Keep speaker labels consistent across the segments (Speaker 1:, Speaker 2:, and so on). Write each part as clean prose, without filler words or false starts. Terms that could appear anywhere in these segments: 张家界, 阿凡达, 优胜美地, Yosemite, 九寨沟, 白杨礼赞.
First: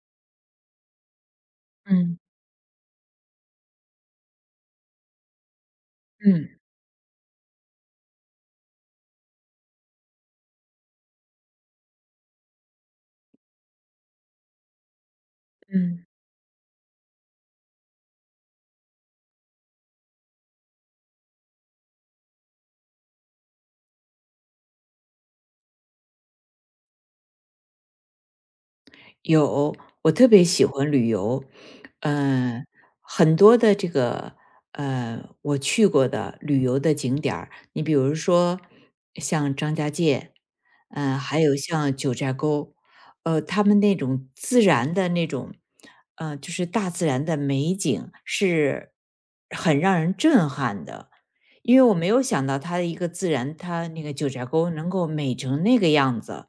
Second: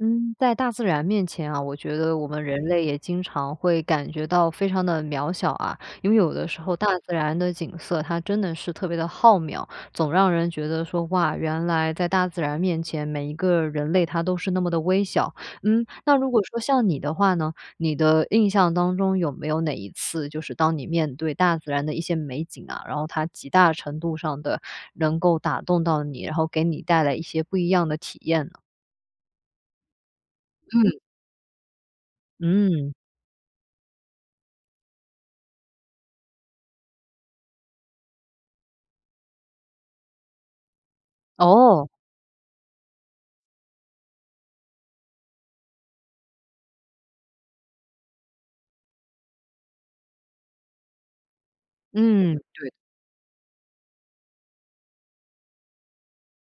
Speaker 1: 嗯，在大自然面前啊，我觉得
Speaker 2: 嗯
Speaker 1: 我们人类也经常会感觉到非常的渺小啊，因为有的
Speaker 2: 嗯
Speaker 1: 时候大自然的景色它真的是特别的浩渺，总让人觉得说哇，原来在大自然面前，每一个人类他都是那么的微小。嗯，
Speaker 2: 嗯，
Speaker 1: 那如果说像你的话呢，你的印象当中有没有哪一次，就是当你面对大自然的一些美景啊，然后它极大程度上的能够打动到你，然后给你带来一些不一样的体验呢？
Speaker 2: 有，我特别喜欢
Speaker 1: 嗯。
Speaker 2: 旅游，呃，
Speaker 1: 嗯。
Speaker 2: 很多的这个我去过的旅游的景点儿，你比如说像张家界，还有
Speaker 1: 哦，
Speaker 2: 像九寨沟，他们那种自然的那种，就是大自然的美景是很让人震撼的，因为我没有
Speaker 1: 嗯，
Speaker 2: 想到它的一个自然，它那个九寨沟能够美成那个样子。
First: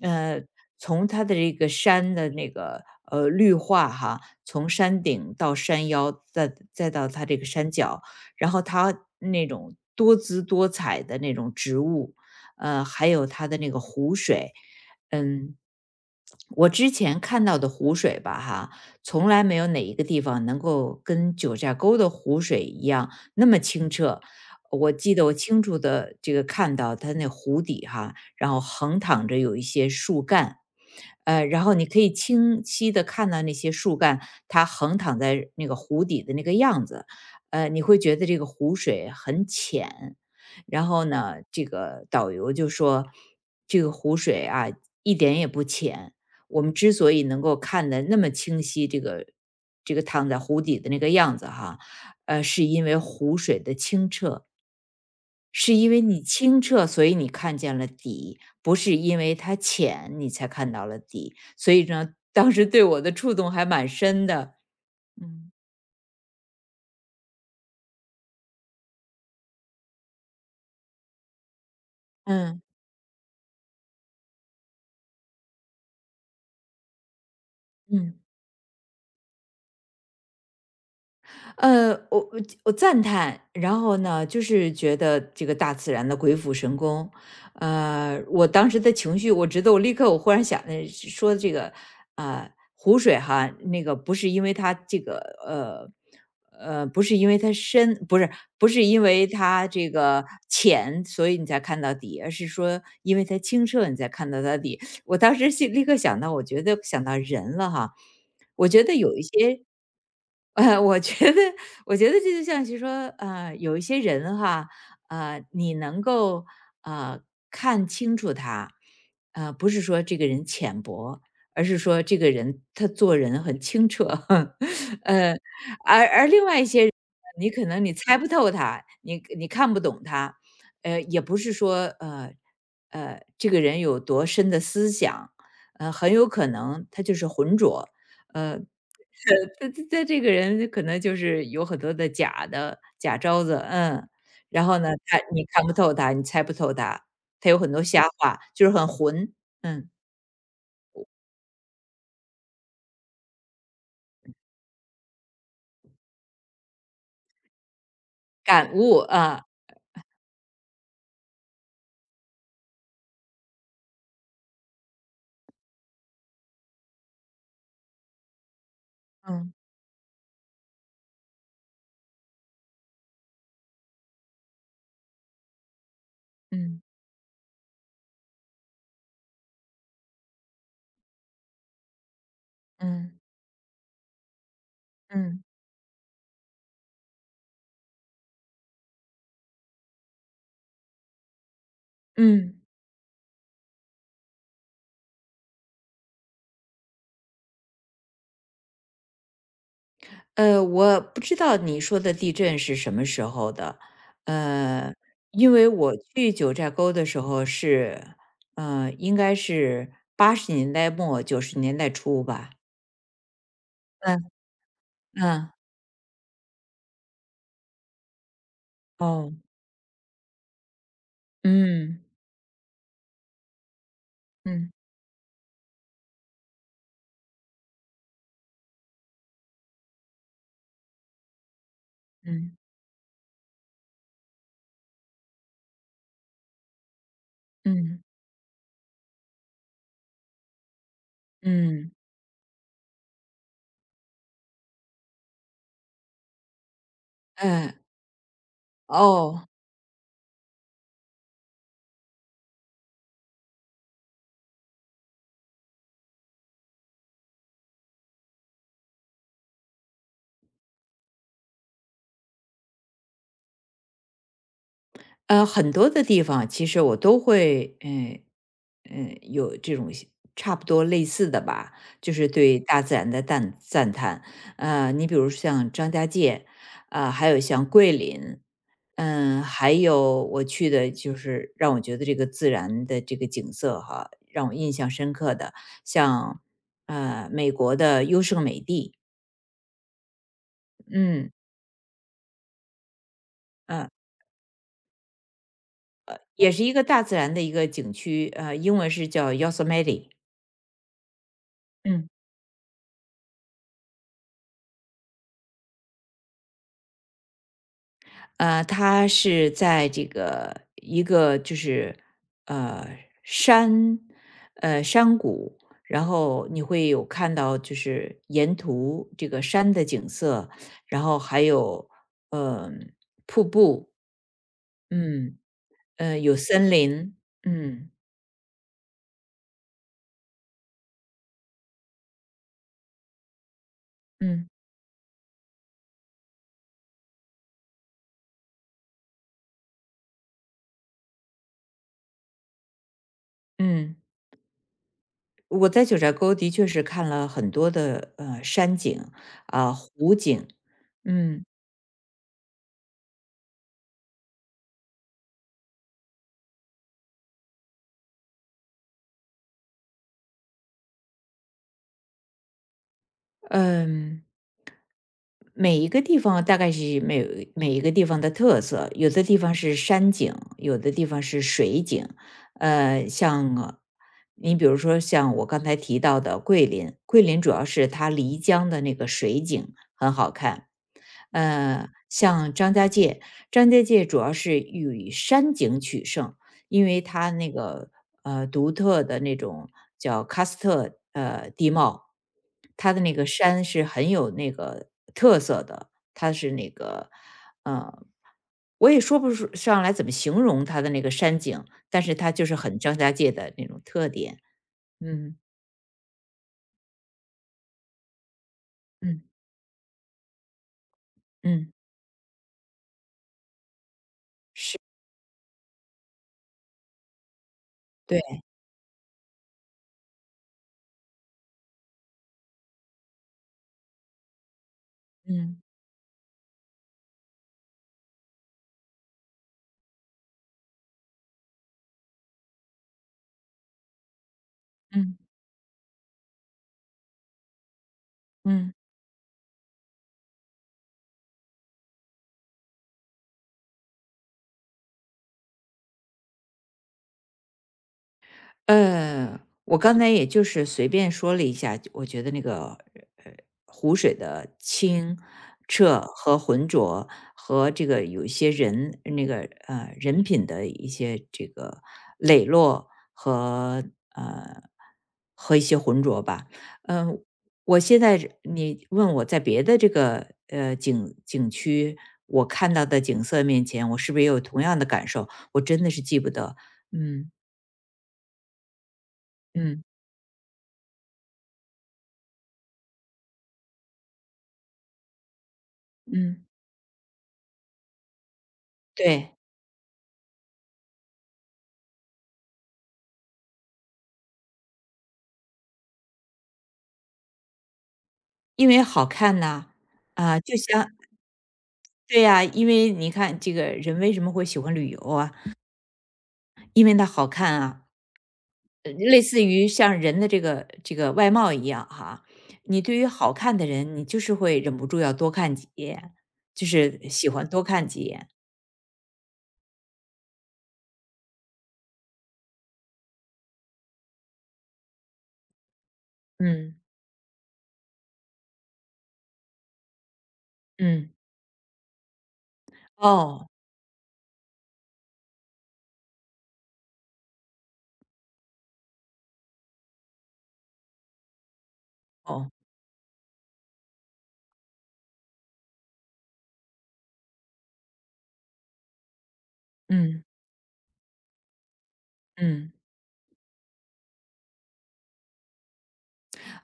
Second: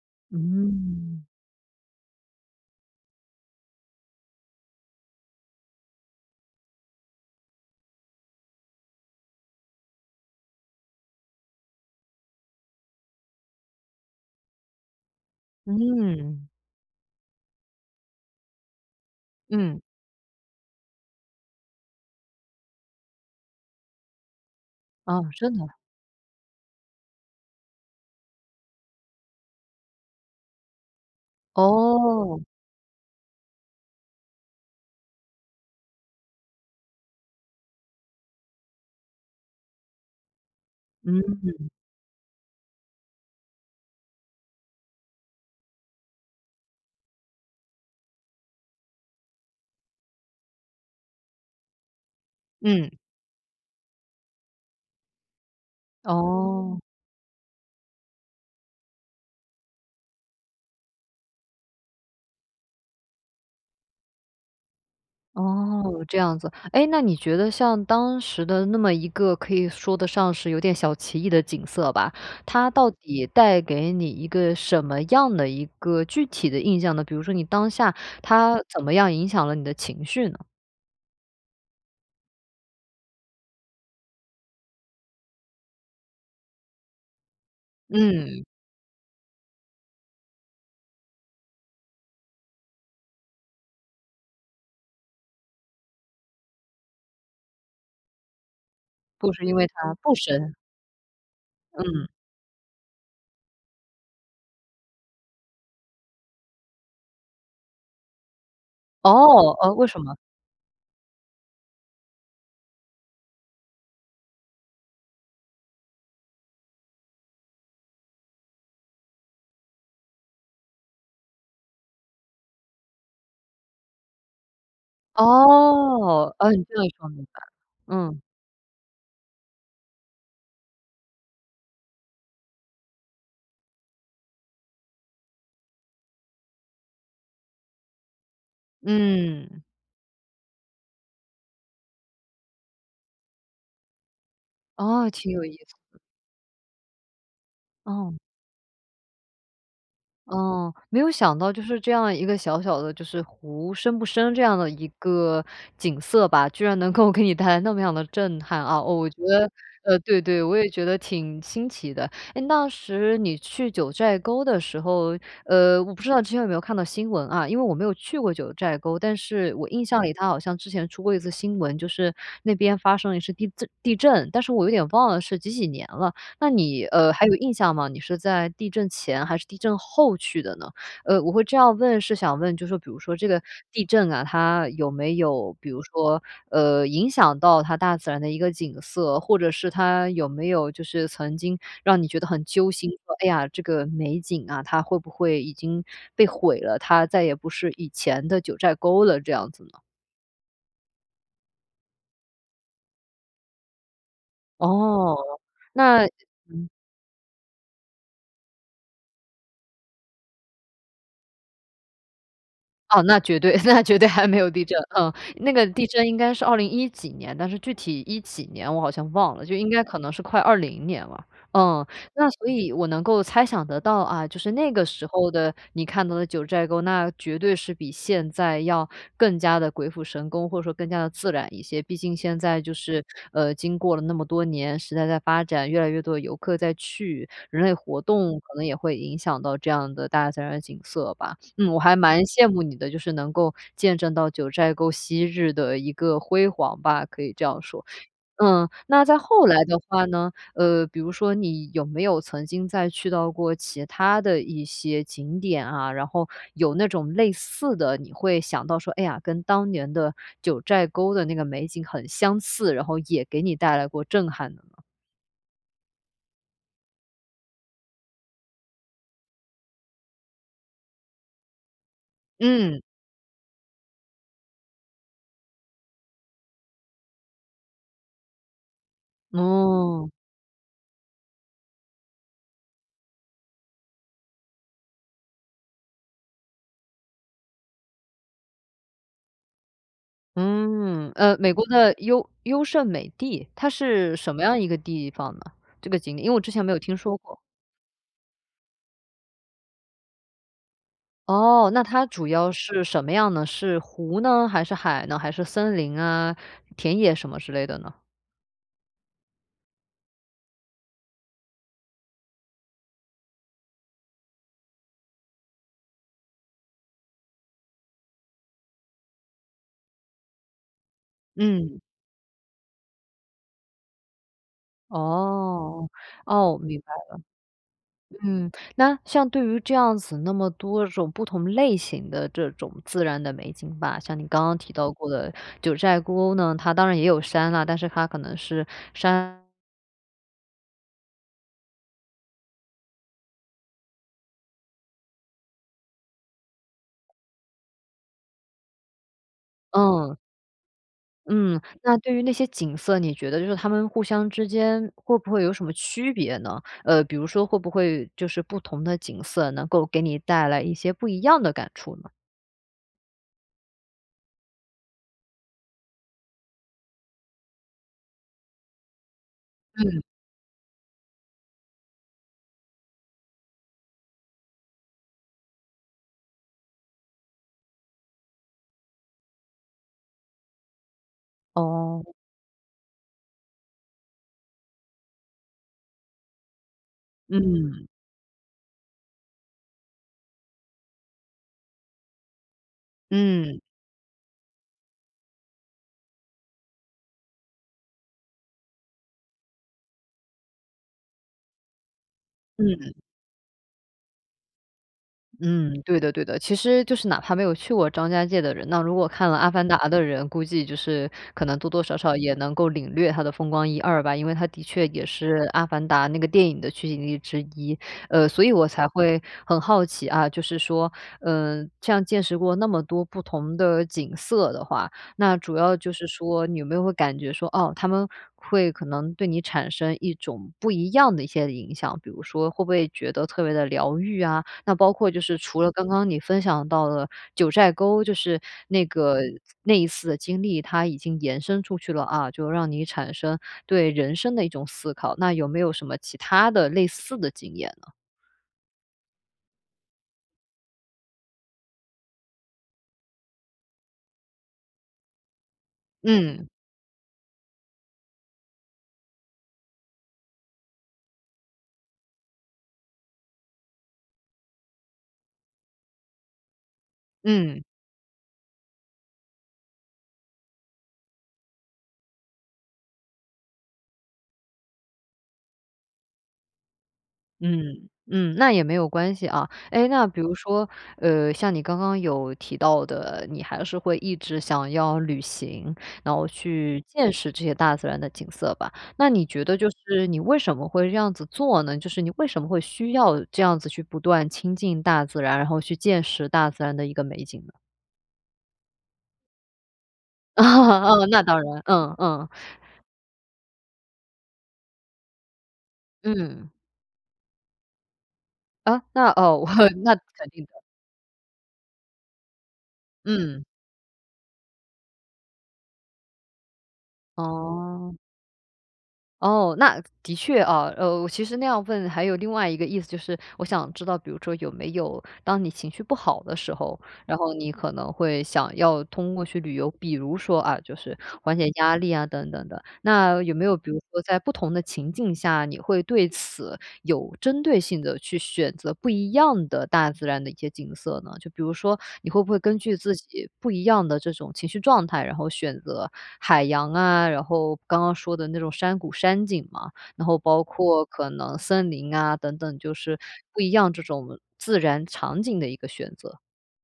Speaker 2: 呃，从
Speaker 1: 嗯，
Speaker 2: 它的这个山的那个绿化哈，从山顶到山腰，再到它这个山脚，然后它那种多姿多彩的那种植物，还有它的那个湖水，嗯，
Speaker 1: 嗯，
Speaker 2: 我之前看到的湖水吧哈，从来没有
Speaker 1: 嗯，
Speaker 2: 哪一个地方能够跟九寨沟的湖水一样那么清澈。我记
Speaker 1: 哦，
Speaker 2: 得我
Speaker 1: 真
Speaker 2: 清
Speaker 1: 的，
Speaker 2: 楚的这个看到它那湖底哈，然后横躺着有一些树干，然后你可以
Speaker 1: 哦，
Speaker 2: 清晰的看到那些树干，它横躺在那个湖底的那个样子，你会觉得这个湖水很浅，然后呢，
Speaker 1: 嗯，
Speaker 2: 这个导游就说，这个湖水啊一点也不浅，我们之所以能够看得那么清晰，这个躺在湖底的那个样子哈，是因
Speaker 1: 嗯，
Speaker 2: 为湖水的清澈，是因为你清
Speaker 1: 哦，
Speaker 2: 澈，所以你看见了底，不是因为它浅你才看到了底。所以呢，当时对我的触动还蛮深的。嗯。
Speaker 1: 哦，这样子。哎，那你觉得像当时的那么一个可以说得上是有点小奇异的景色吧，
Speaker 2: 嗯
Speaker 1: 它到底带给你一个什么样的一个具体的印象呢？比如说你当下
Speaker 2: 嗯。
Speaker 1: 它怎么样影响了你的情绪呢？
Speaker 2: 呃，我我我赞叹，然后呢，就是觉得这个大自然的鬼斧神工，
Speaker 1: 嗯，
Speaker 2: 我当时的情绪，我觉得我立刻我忽然想的说这个，呃，湖水哈，那个不是因为它这个，呃，不是因为它深，不是因为
Speaker 1: 不是因为
Speaker 2: 它这
Speaker 1: 它不
Speaker 2: 个
Speaker 1: 深，
Speaker 2: 浅，所以你才看到
Speaker 1: 嗯，
Speaker 2: 底，而是说因为它清澈，你才看到它底。我当时心立刻想到，我觉得想到人了哈，我觉得有一
Speaker 1: 哦，
Speaker 2: 些。
Speaker 1: 为什么？
Speaker 2: 呃，我觉得，我觉得，这就像是说，有一些人哈，你能够呃看清楚他，不是说这个人浅薄，而是说这个人他做人很清澈，呃，而
Speaker 1: 哦，
Speaker 2: 另
Speaker 1: 哦，
Speaker 2: 外
Speaker 1: 你
Speaker 2: 一
Speaker 1: 这
Speaker 2: 些
Speaker 1: 样一
Speaker 2: 人
Speaker 1: 说明白
Speaker 2: 你
Speaker 1: 了，
Speaker 2: 可能你猜
Speaker 1: 嗯，
Speaker 2: 不透他，你看不懂他，也不是说这个人有多深的思想，很有可能他就是浑浊，呃，
Speaker 1: 嗯，
Speaker 2: 他这个人可能就是有很多的假的假招子，然后呢，
Speaker 1: 哦，
Speaker 2: 他
Speaker 1: 挺有
Speaker 2: 你
Speaker 1: 意
Speaker 2: 看不透
Speaker 1: 思，
Speaker 2: 他，你猜不透他，他有很多瞎
Speaker 1: 哦。
Speaker 2: 话，就是很混，嗯，
Speaker 1: 嗯，没有想到就是这样一个小小的就是湖深不深这样的一个景色吧，居然能够给你带来那么样的震撼
Speaker 2: 感
Speaker 1: 啊！哦，
Speaker 2: 悟
Speaker 1: 我觉
Speaker 2: 啊，
Speaker 1: 得对对，我也觉得挺新奇的。哎，当时你去九寨沟的时候，我不知道之前有没有看到新闻啊，因为我没有去过九寨沟，但是
Speaker 2: 嗯
Speaker 1: 我印象里它好像之前出过一次新闻，就是那边发生了一次地震，但是我有点忘了是几几年了。那
Speaker 2: 嗯
Speaker 1: 你，还有印象吗？你是在地震前还是地震后去的呢？我会这样问是想问，就说比如说
Speaker 2: 嗯
Speaker 1: 这个地震啊，它有没
Speaker 2: 嗯
Speaker 1: 有比如说，影响到它大自然的一个景色，或者是它有没有就是曾经让你觉得很
Speaker 2: 嗯，
Speaker 1: 揪心，说，哎呀，这个美景啊，它会不会已经被毁了，它再也不是以前的九寨沟了这样子呢？
Speaker 2: 我不知道你说的地震是什么时候的，呃，
Speaker 1: 哦，
Speaker 2: 因为我
Speaker 1: 那
Speaker 2: 去九寨沟的时候是，应该是80年代末90年代初吧，
Speaker 1: 哦，那绝对 那绝对
Speaker 2: 嗯
Speaker 1: 还没有地震，嗯，那
Speaker 2: 嗯，
Speaker 1: 个地震应该是二零一几年，但是具体一几年我好像
Speaker 2: 哦，
Speaker 1: 忘了，就应该可能是快二零年了。嗯，
Speaker 2: 嗯。
Speaker 1: 那所以我能够猜想得到啊，就是那
Speaker 2: 嗯
Speaker 1: 个时候的你看到的九寨沟，那绝对是比现在要更加的鬼斧神工，或者说更加的自然一些。毕竟现
Speaker 2: 嗯
Speaker 1: 在就是，经过了那么多年，时代在发展，越来越多的游客在去，人类活
Speaker 2: 嗯
Speaker 1: 动可能也会影响到这样的大自然的景色吧。嗯，我
Speaker 2: 嗯，
Speaker 1: 还蛮羡慕你的，就是能够见证到九寨沟昔日的一个辉煌吧，可以这样
Speaker 2: 嗯，
Speaker 1: 说。嗯，那在后
Speaker 2: 哦，
Speaker 1: 来的话呢，比如说你有没有曾经再去到过其他的一些景点啊，然后有那种类似的，你会想到说，哎呀，跟当年的九寨沟的那个美景很相似，然后也给你带来过震撼呢？
Speaker 2: 很多的地方其实我都会，有这种差不多类似的吧，就是对
Speaker 1: 嗯，
Speaker 2: 大自然的赞叹。你比如像张家界，啊、还有像桂林，嗯，还
Speaker 1: 哦。
Speaker 2: 有我去的就是让我觉得这个自然的这个景色哈，让我印象深刻的，像美国的优胜美地，
Speaker 1: 嗯，
Speaker 2: 嗯。
Speaker 1: 呃，美国的优胜美地，它
Speaker 2: 呃
Speaker 1: 是什么样一个地方呢？这个景点，因为我之
Speaker 2: 也
Speaker 1: 前
Speaker 2: 是
Speaker 1: 没
Speaker 2: 一
Speaker 1: 有
Speaker 2: 个
Speaker 1: 听
Speaker 2: 大自
Speaker 1: 说
Speaker 2: 然
Speaker 1: 过。
Speaker 2: 的一个景区，英文是叫 Yosemite。
Speaker 1: 哦，那它
Speaker 2: 嗯。
Speaker 1: 主要是什么样呢？是湖呢，还是海呢，还是森林啊、田野什么之类的呢？
Speaker 2: 它是在这个一个就是，呃，山山谷，然后你会有看到就是沿途这个山的景色，然后还
Speaker 1: 嗯，
Speaker 2: 有，呃，瀑布，嗯，
Speaker 1: 哦，
Speaker 2: 有
Speaker 1: 哦，
Speaker 2: 森
Speaker 1: 明白。
Speaker 2: 林，嗯，
Speaker 1: 嗯，那像对于这样子那么多种不同类型的这种自然的美景吧，像你刚
Speaker 2: 嗯。
Speaker 1: 刚提到过的九寨沟呢，它当然也有山啦，但是它可能是山
Speaker 2: 嗯。我在九寨沟的确是看了很多的山景啊、湖
Speaker 1: 嗯。
Speaker 2: 景，嗯
Speaker 1: 嗯，那对于那些景色，你觉得就是它们互相之间会不会有什么区别呢？呃，比如说会不会就是不同的景色能够给你带来一些不一样的感触呢？
Speaker 2: 嗯，每一个地方大概是每一个地方的特色，有的地方是
Speaker 1: 嗯，
Speaker 2: 山景，有的地方是水景，呃，像呃你比如说像我刚才提到的桂林，桂林主要是它漓江的那个水景很好看，
Speaker 1: 哦。
Speaker 2: 像张家界，张家界主要是以山景取胜。因为它那
Speaker 1: 嗯，
Speaker 2: 个独特的那种叫喀斯特地貌，它的那个
Speaker 1: 嗯，嗯
Speaker 2: 山是很有那个特色的，它是那个呃，我也说不出上来怎么形容它的那个山景，但是它就是很
Speaker 1: 嗯。
Speaker 2: 张家界的那种特点。嗯
Speaker 1: 嗯，对的对的。其实就是哪怕没有去过张家界的人，那如果
Speaker 2: 嗯
Speaker 1: 看了《阿凡达》的人，估计就是可能多
Speaker 2: 嗯，
Speaker 1: 多少少也能够领略它的风光一二吧，因为它的
Speaker 2: 是
Speaker 1: 确也是《阿凡达》那个电影的取景地之一。
Speaker 2: 对，
Speaker 1: 所以我才会很好奇啊，就是说，这样见识过那么多不同的景色的话，那主
Speaker 2: 嗯
Speaker 1: 要就是说，你有没有会感觉说，哦，他们会可能对你产生一种不一样的一些影响？比如说，会不会觉得特别的疗愈啊？那包括
Speaker 2: 嗯
Speaker 1: 就是除了刚刚你分享到了九寨沟，就是
Speaker 2: 嗯。
Speaker 1: 那个那一次的经历，它已经延伸出去了啊，就让你产生对人生的一种思考。那有没有什么其他的类似的经验呢？
Speaker 2: 我刚才也就是随便说了一下，我觉得那个呃湖水的清澈和
Speaker 1: 嗯
Speaker 2: 浑浊，和这个有一些人那个人品的一些这个磊落和呃和一些浑浊吧。嗯、
Speaker 1: 嗯。
Speaker 2: 我现在是你问我在别的这个景区我看到的景色面前，我是不是也有同样的感受？我真的是记不得。嗯
Speaker 1: 嗯，嗯，那也没有关系啊。
Speaker 2: 嗯。
Speaker 1: 诶，那比如说，像你刚刚有提到的，你还是会一直想要旅行，然后
Speaker 2: 嗯
Speaker 1: 去见识这些大自然的景色吧。那你
Speaker 2: 对，
Speaker 1: 觉得就是你为什么会这样子做呢？就是你为什么会需要这样子去不断亲近大自然，然后去见识大自然的一个美景呢？
Speaker 2: 因为好看呐，啊，
Speaker 1: 啊
Speaker 2: 就像
Speaker 1: 哦，那当然，嗯，
Speaker 2: 对
Speaker 1: 嗯，
Speaker 2: 呀，因为你看这个人为什么会喜欢旅游啊？
Speaker 1: 嗯。
Speaker 2: 因为它好看啊，
Speaker 1: 啊，那
Speaker 2: 类
Speaker 1: 哦，
Speaker 2: 似于
Speaker 1: 那
Speaker 2: 像人的
Speaker 1: 肯
Speaker 2: 这
Speaker 1: 定的，
Speaker 2: 个这个外貌一样哈。你对于好
Speaker 1: 嗯，
Speaker 2: 看的人，你就是会忍不住要多看几眼，就是喜欢多看
Speaker 1: 哦。
Speaker 2: 几眼。
Speaker 1: 哦，那的确啊，我其实那样问还有另外一个意思，就是我想知道，比如说有没有当你情绪不好的时
Speaker 2: 嗯
Speaker 1: 候，然后你可能会想要通过去旅游，比如说啊，就是
Speaker 2: 嗯，
Speaker 1: 缓解压力啊等等的。那有没
Speaker 2: 哦
Speaker 1: 有比如说在不同的情境下，你会对此有针对性的去选择不一样的大自然的一些景色呢？就比如说，你会不会
Speaker 2: 哦，
Speaker 1: 根据自己不一样的这种情绪状态，然后选择海洋啊，然后刚刚说的那种山谷、山景嘛，然后
Speaker 2: 嗯
Speaker 1: 包括可能森林啊等等，
Speaker 2: 嗯。
Speaker 1: 就是不一样这种自然场景的一个选择？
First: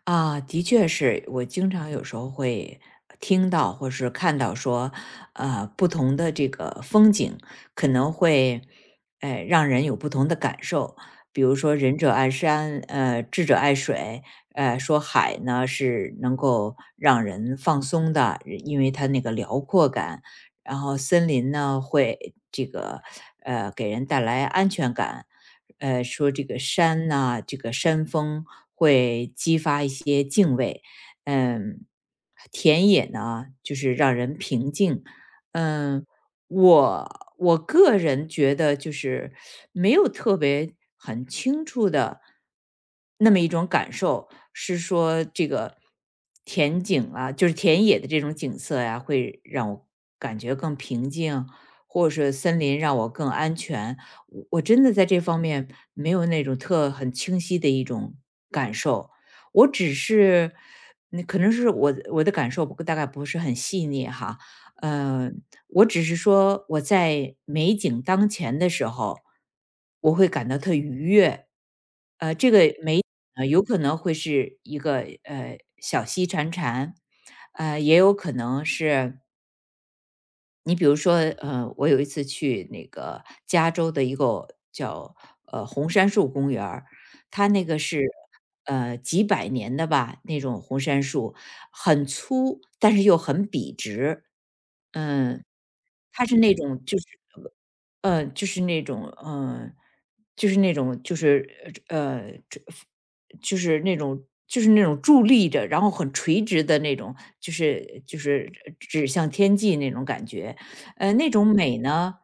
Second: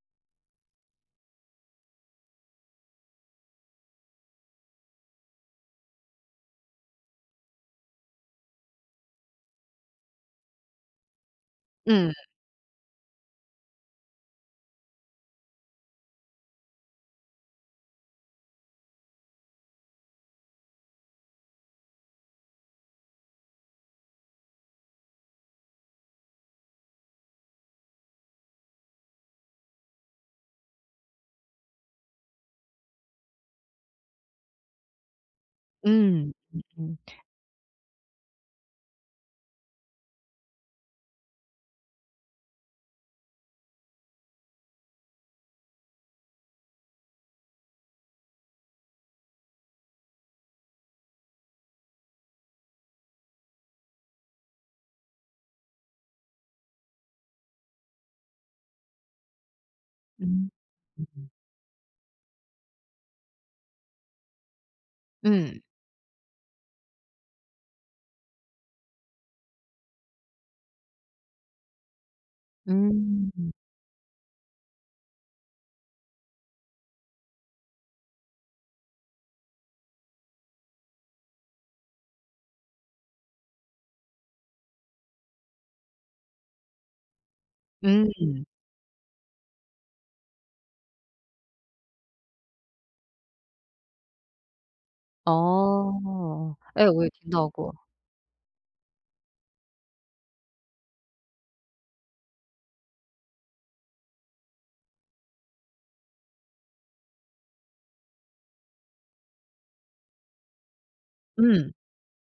Speaker 2: 啊，的确是，我经常有时候会听到或是看到说，不同的这个风景可能会，让人有不同的感受。比如说“仁者
Speaker 1: 嗯，
Speaker 2: 爱山，智者爱水”，说海呢是能够让人放松的，因为它那个辽阔感。然后森林呢会这个，给人带来安全感。说这个山呐、这个山峰会激发一些敬畏。嗯，田野呢，就是让人平静。嗯，
Speaker 1: 嗯，嗯嗯，
Speaker 2: 我个人觉得就是没有特别很清楚的那么一种感受，是说这个田景啊，就是田野的这种景色呀，会让我感觉更平静，或者是森林让我更安全。我真的在这方面没有那种特很清晰的一种感受，我只
Speaker 1: 嗯。
Speaker 2: 是，那可能是我的感受不大概不是很细腻哈，呃，
Speaker 1: 嗯，
Speaker 2: 我只是说我在美景当前的时候，我会感到特愉悦，这个美呢
Speaker 1: 嗯，
Speaker 2: 有可能会是一个小溪潺潺，也有可能是你比如说，我有一次去那个加州的一个叫红杉树公园儿，它那个是
Speaker 1: 嗯，
Speaker 2: 几百年的吧，那种红杉树很粗，但是又很笔直，嗯，它是那
Speaker 1: 哦，
Speaker 2: 种
Speaker 1: 哎，
Speaker 2: 就
Speaker 1: 我
Speaker 2: 是
Speaker 1: 也听到过，
Speaker 2: 就是那种，就是那种，就是这就是那种，就是那种伫立着，然后很垂直的那种，就是指向天际那种感觉。那种
Speaker 1: 嗯。
Speaker 2: 美呢，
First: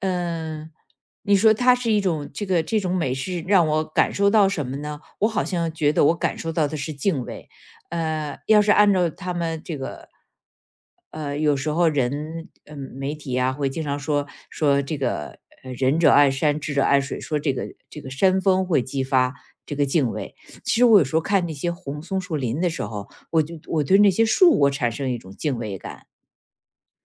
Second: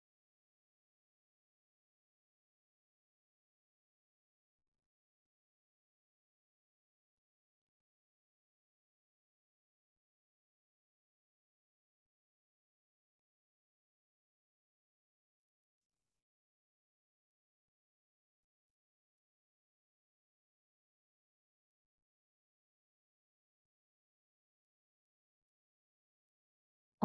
Speaker 2: 嗯、你说它是一种这种美是让我感受到什么呢？我好像觉得我感受到的是敬畏。要是按照他们这个，有时候人，媒体啊会经常说这个，仁者爱山，智者爱水，说这个山峰会激发这个敬畏。其实我有时候看那些红松树林的时候，我对那些树我产生一种敬畏感。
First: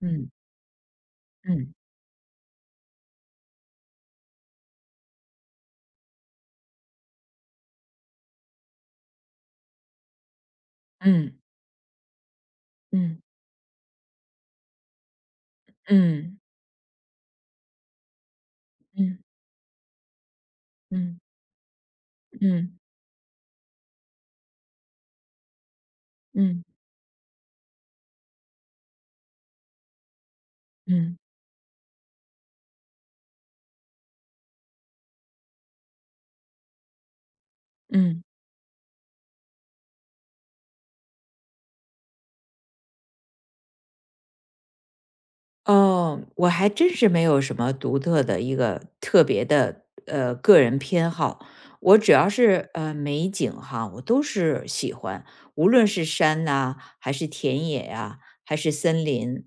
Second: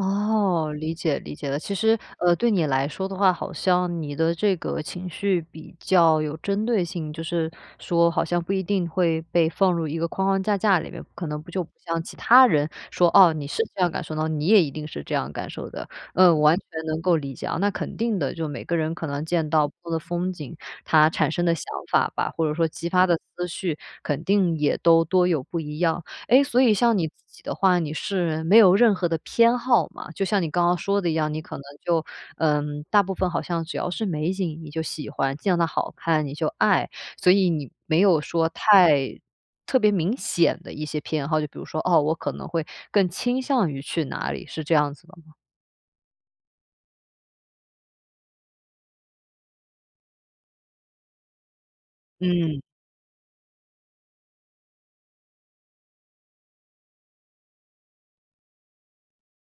Speaker 2: 嗯
Speaker 1: 理解理解了。
Speaker 2: 嗯
Speaker 1: 其实，对你来说的话，好像你的这个情绪比较有针对性，就是说好像不一定会被放入一个框框架架里面，可
Speaker 2: 嗯
Speaker 1: 能不就不像其他人说，
Speaker 2: 嗯
Speaker 1: 哦，你是这样感受到，你也一定是这样感受的。
Speaker 2: 嗯
Speaker 1: 嗯，完全能够理解啊。那肯定的，就每个人可能
Speaker 2: 嗯
Speaker 1: 见到不同的风景，
Speaker 2: 嗯
Speaker 1: 他产
Speaker 2: 嗯
Speaker 1: 生的想法吧，或者说
Speaker 2: 嗯
Speaker 1: 激发的思绪，肯定也都多有不一样。哎，所
Speaker 2: 嗯
Speaker 1: 以
Speaker 2: 嗯
Speaker 1: 像你自己的话，你是没有任何的偏好嘛？就像你刚刚说的一
Speaker 2: 嗯
Speaker 1: 样，你可能就，嗯，大部分好像只要是美景你就喜欢，见到它好看你就爱，所以你没有
Speaker 2: 嗯。
Speaker 1: 说太特别明显的一些偏好，就比如说，哦，我可能会更倾向于去哪里，是这样子的吗？
Speaker 2: 哦，我还真是没有什么独特的一个特别的个人偏好，我只要
Speaker 1: 嗯，
Speaker 2: 是美景哈，我都是喜欢，无论是山呐、还是田野呀、还是森林，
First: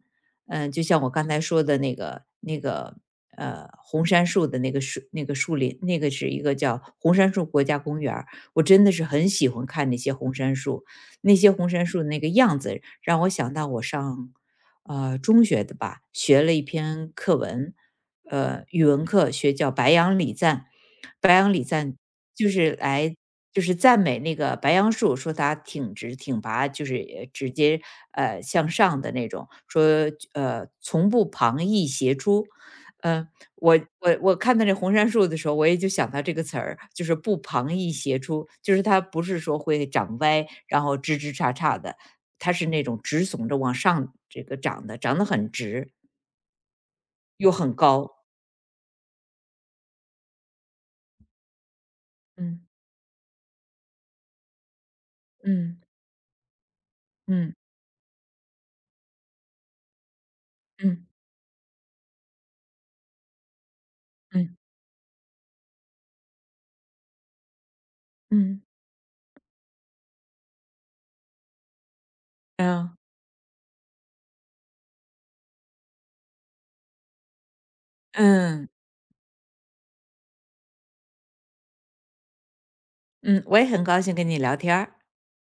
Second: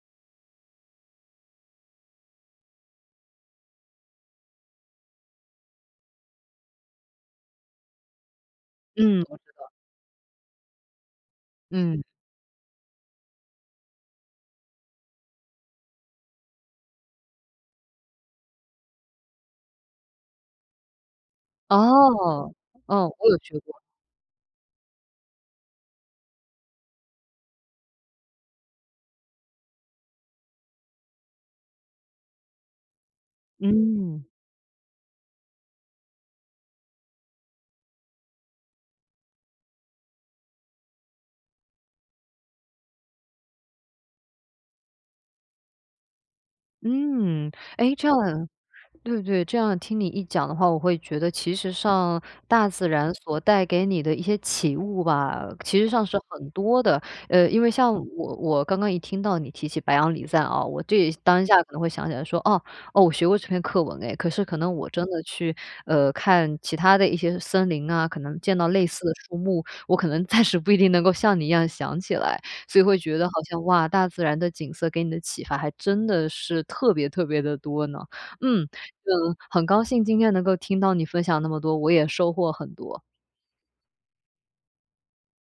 Speaker 2: 就像我刚才说的那个红杉树的那个树林，那个是一个叫红杉树国家公园儿我真的是
Speaker 1: 嗯，
Speaker 2: 很喜欢看那些红杉树，那些红杉树
Speaker 1: 嗯，
Speaker 2: 的那个样子，让我想到我上中学的吧，学了一篇课文，语文课学叫《白杨礼赞》，白杨礼赞就
Speaker 1: 哦，
Speaker 2: 是
Speaker 1: 哦，
Speaker 2: 来
Speaker 1: 我有去
Speaker 2: 就
Speaker 1: 过，
Speaker 2: 是赞美那个白杨树，说它挺直挺拔，就是直接向上的那种，说从不旁逸斜出。呃，我我
Speaker 1: 嗯，
Speaker 2: 我看到这红杉树的时候，我也就想到这个词儿，就是不旁逸斜出，就是它不是说会长歪，然后枝枝杈杈的，它是那种直耸着往上这个长的，长得很直
Speaker 1: 嗯，
Speaker 2: 又很
Speaker 1: 哎，这
Speaker 2: 高。
Speaker 1: 样对对，这样听你一讲的话，我会觉得其实上
Speaker 2: 嗯
Speaker 1: 大自然所带给你的一些启悟吧，其
Speaker 2: 嗯
Speaker 1: 实上是很多的。
Speaker 2: 嗯
Speaker 1: 因为像我，我刚刚一听到你提起白杨礼赞啊，我
Speaker 2: 嗯
Speaker 1: 这当下可能会想起来说，哦哦，我学过这篇课文诶，可是
Speaker 2: 嗯
Speaker 1: 可能我真的去看其他的一些森林啊，
Speaker 2: 嗯
Speaker 1: 可能见
Speaker 2: 嗯，
Speaker 1: 到类似的树木，我可能暂时不一定能够像你一样想起来，所以
Speaker 2: 嗯
Speaker 1: 会觉得好像哇，大自然的景色给你的启发还真的是特别特别的多呢。嗯，
Speaker 2: 嗯
Speaker 1: 嗯，很高兴今天能够听到你分享那么多，我也收获很多。
Speaker 2: 嗯我也很高兴跟你聊天儿。